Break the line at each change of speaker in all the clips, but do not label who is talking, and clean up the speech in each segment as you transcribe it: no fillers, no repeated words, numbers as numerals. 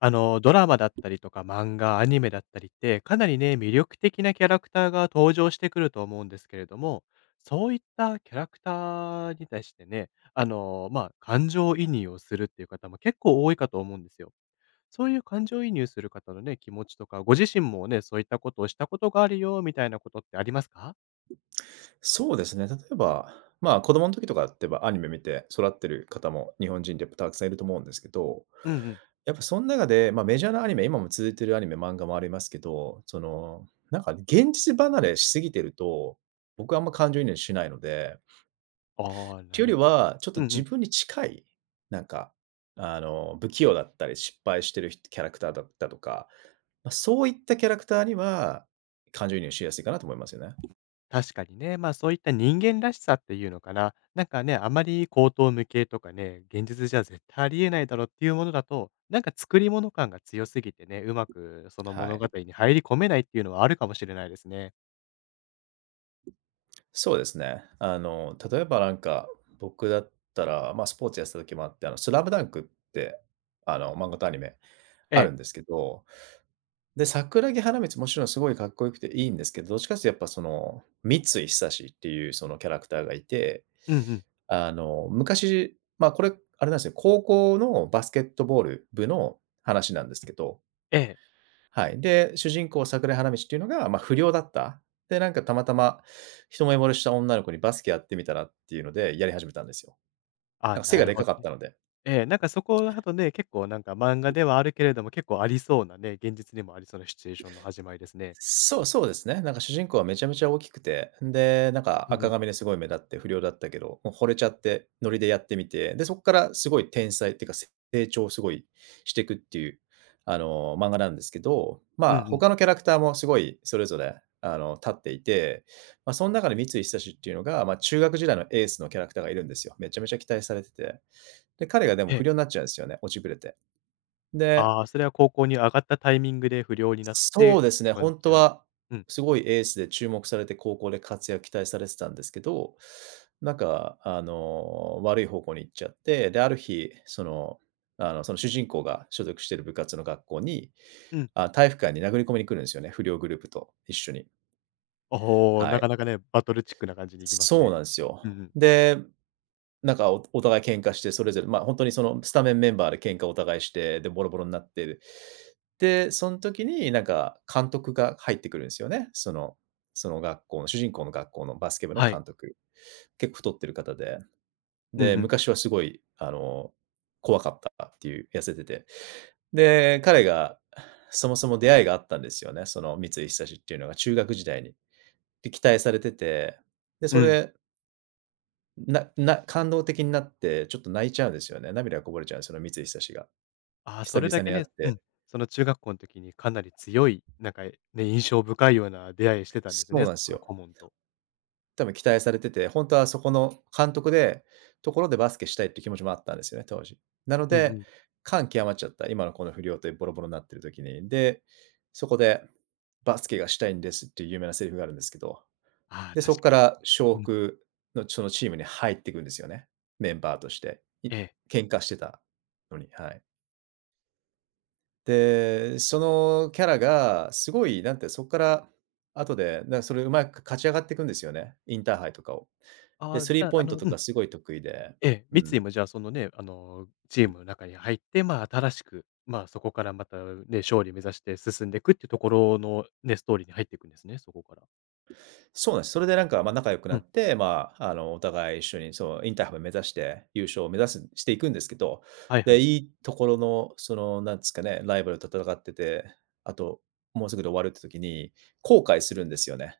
ドラマだったりとか漫画、アニメだったりって、かなりね、魅力的なキャラクターが登場してくると思うんですけれども、そういったキャラクターに対してね、まあ、感情移入をするっていう方も結構多いかと思うんですよ。そういう感情移入する方のね、気持ちとか、ご自身もね、そういったことをしたことがあるよ、みたいなことってありますか？
そうですね。例えば、子供の時とかってばアニメ見て育ってる方も日本人ってやっぱたくさんいると思うんですけど、
うんうん。
やっぱそん中で、メジャーなアニメ、今も続いてるアニメ、漫画もありますけど、なんか現実離れしすぎてると、僕はあんま感情移入しないので、っ
ああ、
て
な
いう
る
よ
ほ
り
ど。
は、ちょっと
うんう
自
ん。
分に近い、なんか、不器用だったり、失敗してる人キャラクターだったとか、そういったキャラクターには、感情移入しやすいかなと思いますよね。
確かにね、まあ、そういった人間らしさっていうのかな、なんかね、あまり口頭無形とかね、現実じゃ絶対ありえないだろうっていうものだと、なんか作り物感が強すぎてね、うまくその
は
物
い。
語に入り込めないっていうのはあるかもしれないですね。
そうですね。例えばなんか、僕だったら、スポーツやってた時もあって、スラムダンクって、漫画とアニメあ
え
る
え。
んですけど、で、桜木花道もちろんすごいかっこよくていいんですけど、どっちかっていうとやっぱその、三井久志っていうそのキャラクターがいて、
うんうん。
あの、昔、あれなんですよ、高校のバスケットボール部の話なんですけど、
ええ。
はい。で、主人公桜井花道っていうのが、まあ、不良だった。で、なんかたまたま一目惚れした女の子にバスケやってみたらっていうのでやり始めたんですよ。
あ、
なんか背
な
が
る
で
ほ
か
ど
かっ
ね。
たので。
ええ、なんかそこだとね、結構なんか漫画ではあるけれども、結構ありそうなね、現実にもありそうなシチュエーションの始まりですね。
そうですね。なんか主人公はめちゃめちゃ大きくて、んで、なんか
うんう
赤
ん。
髪ですごい目立って不良だったけど、もう惚れちゃってノリでやってみて、で、そこからすごい天才っていうか成長をすごいしていくっていう、あの、漫画なんですけど、
うんう
まあ、
ん。
他のキャラクターもすごいそれぞれ、立っていて、まあ、その中で三井久志っていうのが、中学時代のエースのキャラクターがいるんですよ。めちゃめちゃ期待されてて。で、彼がでも
え
不
え。
良になっちゃうんですよね、落ちぶれて。で
ああ、それは高校に上がったタイミングで不良になって
そ
っ
うです
て
ね、
感じ
本当
なん
は
うん。
すごいエースで注目されて、高校で活躍期待されてたんですけど、なんか悪い方向に行っちゃって、で、ある日、その主人公が所属している部活の学校に、
うん
あ、体育館に殴り込みに来るんですよね、不良グループと一緒に。
おお、
は
な
い。
かなかね、バトルチックな感じにいきます
そう
ね。
なんですよ。
うんうん。
でなんか、お互い喧嘩して、それぞれ、本当にそのスタメンメンバーで喧嘩お互いして、で、ボロボロになって、で、その時になんか監督が入ってくるんですよね。その学校の主人公の学校のバスケ部の
はい。
監督。結構太ってる方で、
う
で、
んうん。
昔はすごい、怖かったっていう、痩せてて。で、彼がそもそも出会いがあったんですよね、その三井久志っていうのが中学時代に。で、期待されてて、で、
う
そ
ん。
れ感動的になって、ちょっと泣いちゃうんですよね。涙がこぼれちゃうんですよね三井久志が。
ああ、そ
久
れだ
々
け
に会っ
ね、う
て。
ん、その中学校の時にかなり強い、なんか、ね、印象深いような出会いしてたんです
そう
ね、
なん
そ
です
この
よ。
顧問と。
多分期待されてて、本当はそこの監督で、ところでバスケしたいって気持ちもあったんですよね、当時。なの
うんう
で、
ん。
感極まっちゃった。今のこの不良とボロボロになってる時に。で、そこで「バスケがしたいんです」っていう有名なセリフがあるんですけど、
ああ、
で、そ
確
こ
か
か
に。
ら昇
うん。
福のそのチームに入っていくんですよね、メンバーとして。
ええ。
喧嘩してたのに、はい。で、そのキャラがすごい、なんて、そっから後で、それうまく勝ち上がっていくんですよね、インターハイとかを。
あ
で、
あ、
ス
じ
リ
ゃ
ー
あ、
ポイ
あ
ント
の
と
うん、
かすごい得意で、
ええ、
う
三
ん。
井もじゃあ、そのね、チームの中に入って、まあ、新しく、まあ、そこからまたね、勝利目指して進んでいくっていうところのね、ストーリーに入っていくんですね、そこから。
そうなんです。それでなんか、ま、仲良くな
う
っ
ん、
て、まあ、お互い一緒にそう、インターハイを目指して優勝を目指すしていくんですけど、
はいは
で、
い。
いいところの、なんですかね、ライバルと戦ってて、あともうすぐで終わるって時に後悔するんですよね。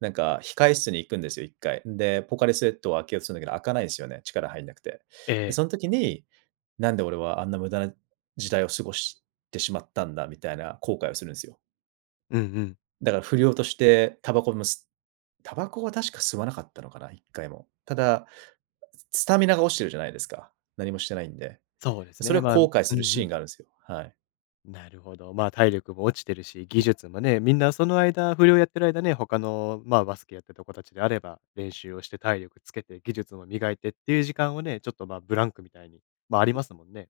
なんか控室に行くんですよ、1回。で、ポカリスエットを開けようとするんだけど、開かないんですよね、力入んなくて。
え
で、
え。
その時に、なんで俺はあんな無駄な時代を過ごしてしまったんだみたいな後悔をするんですよ。
うんうん。
だから不良としてタバコもタバコは確か吸わなかったのかな、1回も。ただ、スタミナが落ちてるじゃないですか。何もしてないんで。
そうです
それ
ね、
を
まあう
後
ん
悔す
う
るシーン
ん
があるんですよ。はい。
なるほど。まあ、体力も落ちてるし、技術もね、みんなその間、不良やってる間ね、他の、まあ、バスケやってた子たちであれば、練習をして体力つけて、技術も磨いてっていう時間をね、ちょっとまあ、ブランクみたいに、まあ、ありますもんね。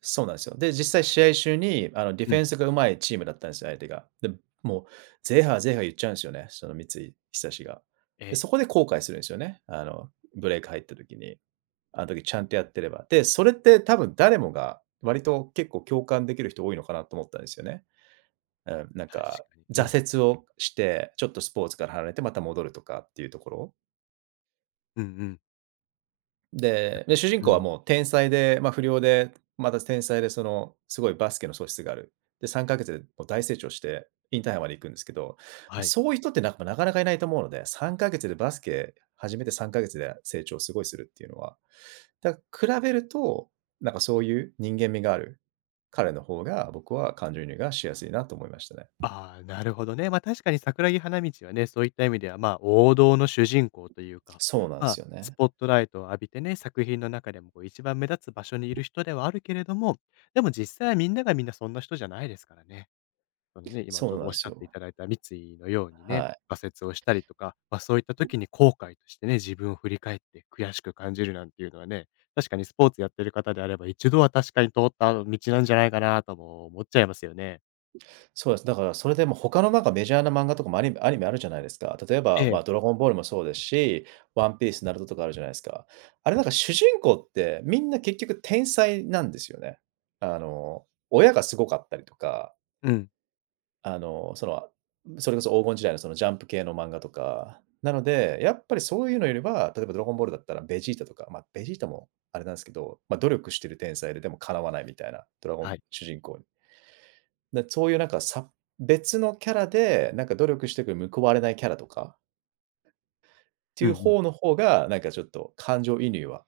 そうなんですよ。で、実際試合中に、ディ
う
フェ
ん。
ンスがうまいチームだったんですよ、相手が。で、もう、ぜいはぜ言っちゃうんですよね、その三井久志が。
え
で、
え。
そこで後悔するんですよね。ブレイク入った時に、あの時ちゃんとやってれば。で、それって多分誰もが、割と結構共感できる人多いのかなと思ったんですよね。うん、なん
確
か、
かに。うん。
挫折をして、ちょっとスポーツから離れてまた戻るとかっていうところ。
うんうん。
で、主人
う
公は
ん。
もう天才で、まあ、不良で、また天才で、その、すごいバスケの素質がある。で、3か月でもう大成長して、インターハイまで行くんですけど、まあ、
はい。
そういう人ってなかなかいないと思うので、3か月でバスケ始めて3か月で成長すごいするっていうのは、だから比べると、なんかそういう人間味がある彼の方が、僕は感情移入がしやすいなと思いましたね。
ああ、なるほどね。ま、確かに桜木花道はね、そういった意味では、ま、王道の主人公というか、
そうなんで
ま、
すよ
ス
ね。
ポットライトを浴びてね、作品の中でもこう一番目立つ場所にいる人ではあるけれども、でも実際はみんながみんなそんな人じゃないですからね。そのね、今
そ
ちょ
う
う
なん
どお
で
っし
す
ゃってい
よ。
ただいた三井のようにね、
はい。
挫折をしたりとか、ま、そういった時に後悔としてね、自分を振り返って悔しく感じるなんていうのはね、確かにスポーツやってる方であれば、一度は確かに通った道なんじゃないかなとも思っちゃいますよね。
そうです。だからそれでも他のなんかメジャーな漫画とかもアニメあるじゃないですか。例え
え
ば、まあ、
え、
ドラゴンボールもそうですし、ワンピース、ナルトとかあるじゃないですか。あれなんか主人公ってみんな結局天才なんですよね。あの、親がすごかったりとか、
うん、
あの、その、それこそ黄金時代のそのジャンプ系の漫画とか。なので、やっぱりそういうのよりは、例えばドラゴンボールだったらベジータとか、まあ、ベジータもあれなんですけど、まあ、努力してる天才で、でも叶わないみたいな、ドラゴ
は
ン
い。
主人公だ、そういうなんか、別のキャラで、なんか努力してく報われないキャラとかって
う
い
んう
う
ん。
方の方が、なんかちょっと感情移入は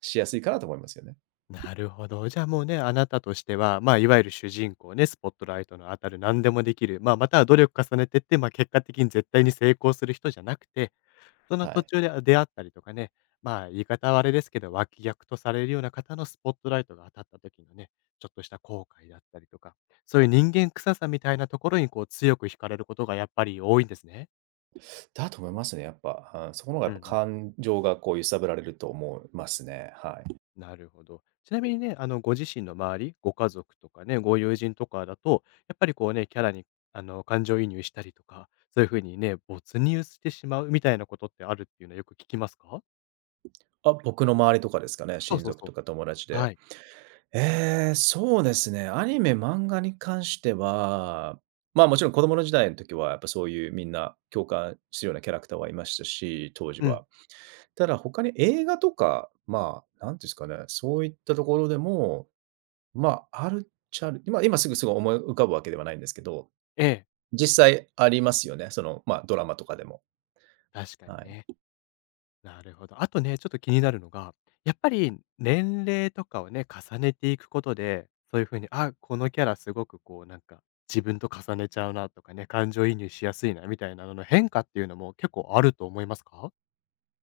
しやすいかなと思いますよね。
なるほど。じゃあもうね、あなたとしては、まあ、いわゆる主人公ね、スポットライトの当たる何でもできる、まあ、または努力重ねてって、まあ、結果的に絶対に成功する人じゃなくて、その
は
途
い。
中で出会ったりとかね、まあ、言い方はあれですけど、脇役とされるような方のスポットライトが当たった時のね、ちょっとした後悔だったりとか、そういう人間臭さみたいなところにこう強く惹かれることがやっぱり多いんですね。
だと思いますね、やっぱ。うん、そこの方がや
う
っ
んう
ぱ
ん。
感情がこう揺さぶられると思いますね。はい。
なるほど。ちなみにね、ご自身の周り、ご家族とかね、ご友人とかだと、やっぱりこうね、キャラに、感情移入したりとか、そういう風にね、没入してしまうみたいなことってあるっていうのはよく聞きますか？
あ、僕の周りとかですかね、
そう
親
そう
族
そ
とか友達
う。
で。
はい。
そうですね、アニメ、漫画に関しては、まあ、もちろん子供の時代の時は、やっぱそういうみんな共感するようなキャラクターはいましたし、当時
うん。
は。ただ他に映画とか、まあ、なんていうんですかね、そういったところでも、まあ、あるっちゃある、今すぐ思い浮かぶわけではないんですけど、
ええ、
実際ありますよね。その、まあ、ドラマとかでも。
確か
は
にね。
い。
なるほど。あとね、ちょっと気になるのが、やっぱり年齢とかをね、重ねていくことで、そういう風に、あ、このキャラすごくこうなんか、自分と重ねちゃうなとかね、感情移入しやすいなみたいなのの変化っていうのも結構あると思いますか？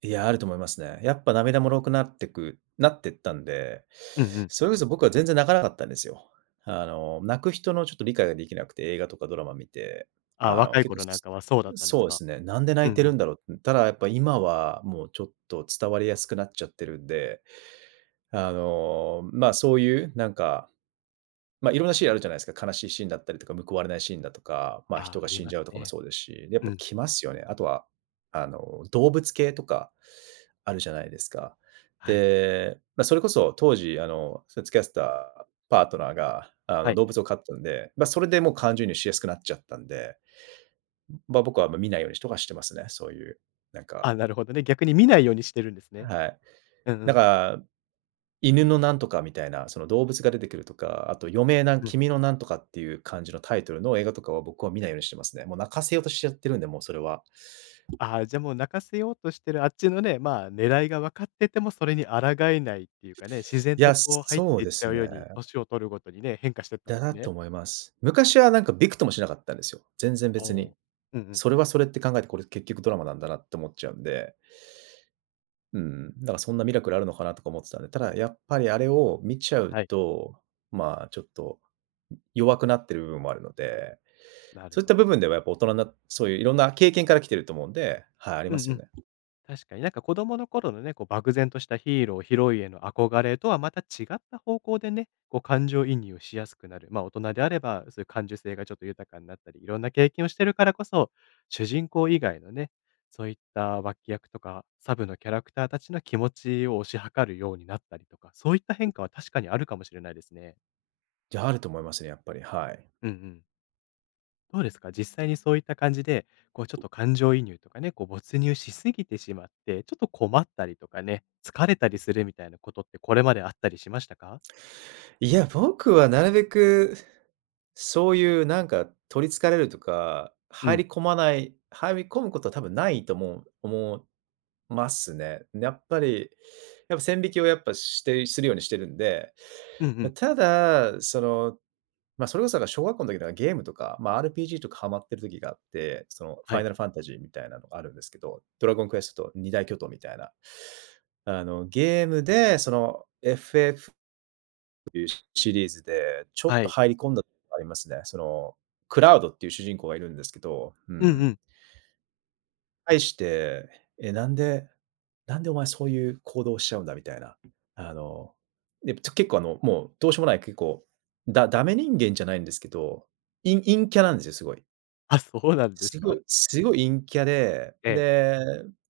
いや、あると思いますね。やっぱ涙もろくなってったんで、
うんうん。
それこそ僕は全然泣かなかったんですよ。泣く人のちょっと理解ができなくて、映画とかドラマ見て、
あ、
あの、
若い
結構
頃なん
す
かはそうだったんで
そ
す
うで
か？
すね、なんで
う
泣
ん
い
う
てる
ん。
んだろうって。ただやっぱ今はもうちょっと伝わりやすくなっちゃってるんで、まあ、そういうなんかま、あいろんなシーンあるじゃないですか。悲しいシーンだったりとか、報われないシーンだとか、ま、あ
あ
人
あ、
が
あり
死ん
ま
じゃう
す
とかも
ね。
そうですし、でやっ
う
ぱ
ん。
来ますよね。あとは、動物系とかあるじゃないですか。
はい。
で、まあ、それこそ当時、その付き合ってたパートナーが、
はい。
動物を飼ったんで、まあ、それでもう感情移入しやすくなっちゃったんで、まあ、僕はあんま見ないようにとかしてますね。そういう、なんか
あ、なるほどね。逆に見ないようにしてるんですね。
はい。
うんう
なん
ん。
か、犬のなんとかみたいな、その動物が出てくるとか、あと余命な
うん。
君のなんとかっていう感じのタイトルの映画とかは僕は見ないようにしてますね。もう泣かせようとしちゃってるんで、もうそれは。
ああ、じゃあもう泣かせようとしてるあっちのね、まあ、狙いが分かっててもそれに抗えないっていうかね、自然
い
と
や、
こう入っ
そう
ていっ
で
ちゃ
す
うよ
ね。
うに、年を取るごとにね、変化してったん
だ
です
なと
ね。
思います。昔はなんかびくともしなかったんですよ。全然
お
別に。
お。うんうん。
それはそれって考えて、これ結局ドラマなんだなって思っちゃうんで、うん、だからそんなミラクルあるのかなとか思ってたんで、ただやっぱりあれを見ちゃう
はい、
と、まあちょっと弱くなってる部分もあるので
なる
そういっ
ほ
た
ど。
部分ではやっぱ大人なそういういろんな経験から来てると思うんで、はい、あり
うん
ます
う
よ
ん。
ね。
確かになんか子供の頃のね、こう漠然としたヒーロー、ヒロインへの憧れとはまた違った方向でね、こう感情移入をしやすくなる。まあ大人であれば、そういう感受性がちょっと豊かになったり、いろんな経験をしてるからこそ、主人公以外のね、そういった脇役とかサブのキャラクターたちの気持ちを推し量るようになったりとか、そういった変化は確かにあるかもしれないですね。
じゃあ、あると思いますね、やっぱり、はい。
うんうん。どうですか？実際にそういった感じで、こうちょっと感情移入とかね、こう没入しすぎてしまって、ちょっと困ったりとかね、疲れたりするみたいなことってこれまであったりしましたか？
いや、僕はなるべく、そういうなんか取り憑かれるとか、
う
入り
ん。
込まない、入り込むことは多分ないと思いますね。やっぱり、やっぱ線引きをやっぱするようにしてるんで、
うんう
ま
ん。
ただ、その、まあ、それこそだか小学校の時とかゲームとか、まあ、RPG とかハマってる時があって、そのフ
は
ァイ
い。
ナルファンタジーみたいなのがあるんですけど、ドラゴンクエストと二大巨頭みたいな。ゲームでその、シリーズで、ちょっ
は
と
い。
入り込んだのがありますね。その、クラウドっていう主人公がいるんですけど、う
うんう
ん。
ん。
対して、え、なんでお前そういう行動をしちゃうんだみたいな。あの、で、結構もうどうしようもない結構、ダメ人間じゃないんですけど、陰キャなんですよ、すごい。
あ、そうなんで
す
す
ご
か？
いすごい陰キャで、
ええ。
で、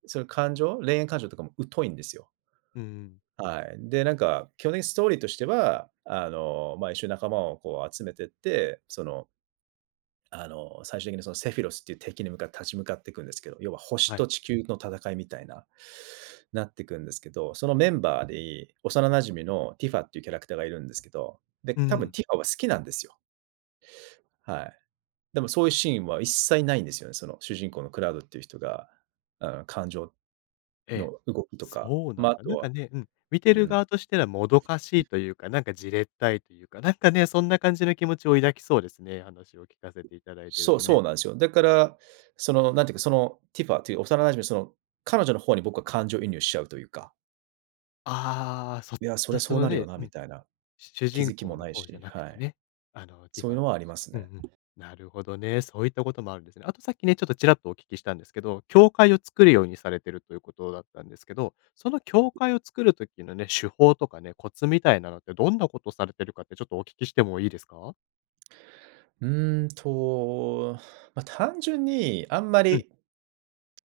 その感情、恋愛感情とかも疎いんですよ。
うんうん。
はい。で、なんか、基本的にストーリーとしては、まあ、一緒に仲間をこう集めてって、その、最終的にそのセフィロスっていう敵に向かって立ち向かっていくんですけど、要は星
は
と
い。
地球の戦いみたいな、なっていくんですけど、そのメンバーで、幼馴染のティファっていうキャラクターがいるんですけど、で、
う
多分
ん。
ティファは好きなんですよ。はい。でもそういうシーンは一切ないんですよね。その主人公のクラウドっていう人が、あの感情
ええ。
の動きとか、
そうな
まあ、
ん
あ
だ。
と
なんか
は、
ね、うん、見て
う
る
ん、
側としてはもどかしいというか、なんかじれったいというか、なんかね、そんな感じの気持ちを抱きそうですね、話を聞かせていただいてると
そう
ね。
なんですよ。だから、その、なんていうか、その、ティファという幼馴染の、その、彼女の方に僕は感情移入しちゃうというか、
ああ、そ
いや、それ
そ
そう
の
なるよ
ね
な
う
み
ん。
たいな
主
気
人
づきも
公の
ない
方じゃ
し、
なく
は
て
い。
ね、ティ
そ
フ
うい
ァ
う
の
の
方
はあります
うんう
ね。
ん。なるほどね、そういったこともあるんですね。あとさっきね、ちょっとちらっとお聞きしたんですけど、教会を作るようにされてるということだったんですけど、その教会を作る時のね、手法とかね、コツみたいなのってどんなことされてるかってちょっとお聞きしてもいいですか？
うーんと、まあ、単純にあんま
うん、
り、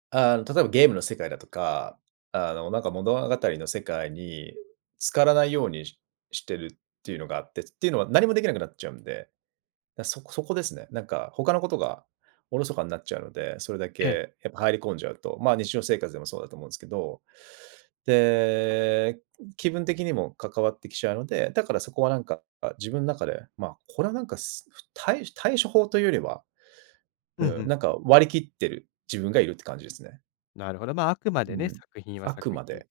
例えばゲームの世界だとか、なんか物語の世界に浸からないようにしてるっていうのがあって、っていうのは何もできなくなっちゃうんで。だ、そこそこですね。なんか他のことがおろそかになっちゃうので、それだ
ええ。
けやっぱ入り込んじゃうと、まあ、日常生活でもそうだと思うんですけど、で、気分的にも関わってきちゃうので、だからそこはなんか自分の中で、まあ、これはなんか、対処法というよりは、う
うんう
ん、
ん。
なんか割り切ってる自分がいるって感じですね。
なるほど、まあ、あくま
う
でね、
ん。
作品は
あく
作
ま
品。
で、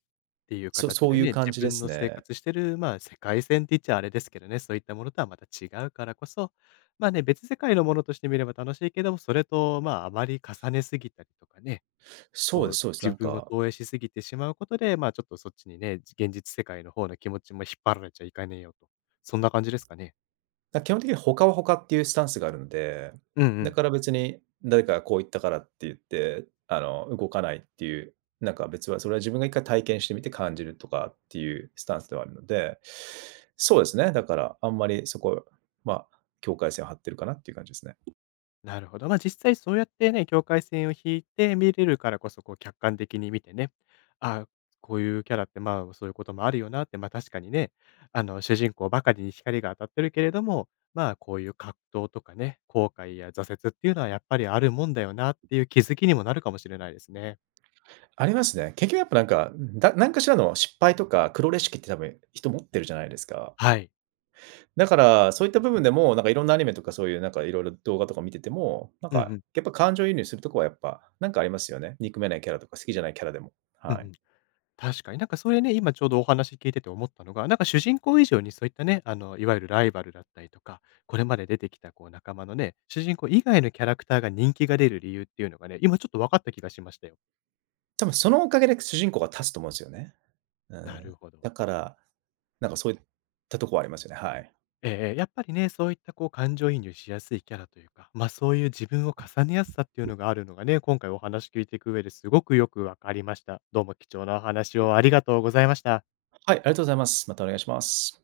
ていう形
そう
で
いう
ね、
感
自
じで
分
す
の生
ね。
活してる、まあ、世界線って言っちゃあれですけどね、そういったものとはまた違うからこそ、まあね、別世界のものとして見れば楽しいけども、それと、まあ、あまり重ねすぎたりとかね、
そう
こ
です
う、
そうです。な
自
ん
分を
か
投影しすぎてしまうことで、まあ、ちょっとそっちにね、現実世界の方の気持ちも引っ張られちゃいかねえよと。そんな感じですかね。
だ、基本的に他は他っていうスタンスがあるので、
うんう
だ
ん。
から別に誰かがこう言ったからって言って、動かないっていう、なんか別はそれは自分が一回体験してみて感じるとかっていうスタンスではあるので、そうですね、だからあんまりそこ、まあ、境界線を張ってるかなっていう感じですね。
なるほど。まあ、実際そうやってね、境界線を引いて見れるからこそ、こう客観的に見てね、ああ、こういうキャラって、まあ、そういうこともあるよなって、まあ、確かにね、主人公ばかりに光が当たってるけれども、まあ、こういう葛藤とかね、後悔や挫折っていうのはやっぱりあるもんだよなっていう気づきにもなるかもしれないですね。
ありますね。結局やっぱなんか、だ何かしらの失敗とか黒レシピって多分人持ってるじゃないですか。
はい。
だから、そういった部分でも、なんかいろんなアニメとかそういうなんかいろいろ動画とか見てても、なん
うんう
か
ん。
やっぱ感情移入するとこはやっぱ、なんかありますよね。憎めないキャラとか好きじゃないキャラでも。
うんう
はい。
ん。確かに。なんかそれね、今ちょうどお話聞いてて思ったのが、なんか主人公以上にそういったね、いわゆるライバルだったりとか、これまで出てきたこう仲間のね、主人公以外のキャラクターが人気が出る理由っていうのがね、今ちょっと分かった気がしましたよ。
多分そのおかげで主人公が立つと思うんですよね。う
な
ん。
るほど。
だから、なんかそういったとこはありますよね。はい。
やっぱりね、そういったこう感情移入しやすいキャラというか、ま、あそういう自分を重ねやすさっていうのがあるのがね、今回お話聞いていく上ですごくよくわかりました。どうも貴重なお話をありがとうございました。
はい、ありがとうございます。またお願いします。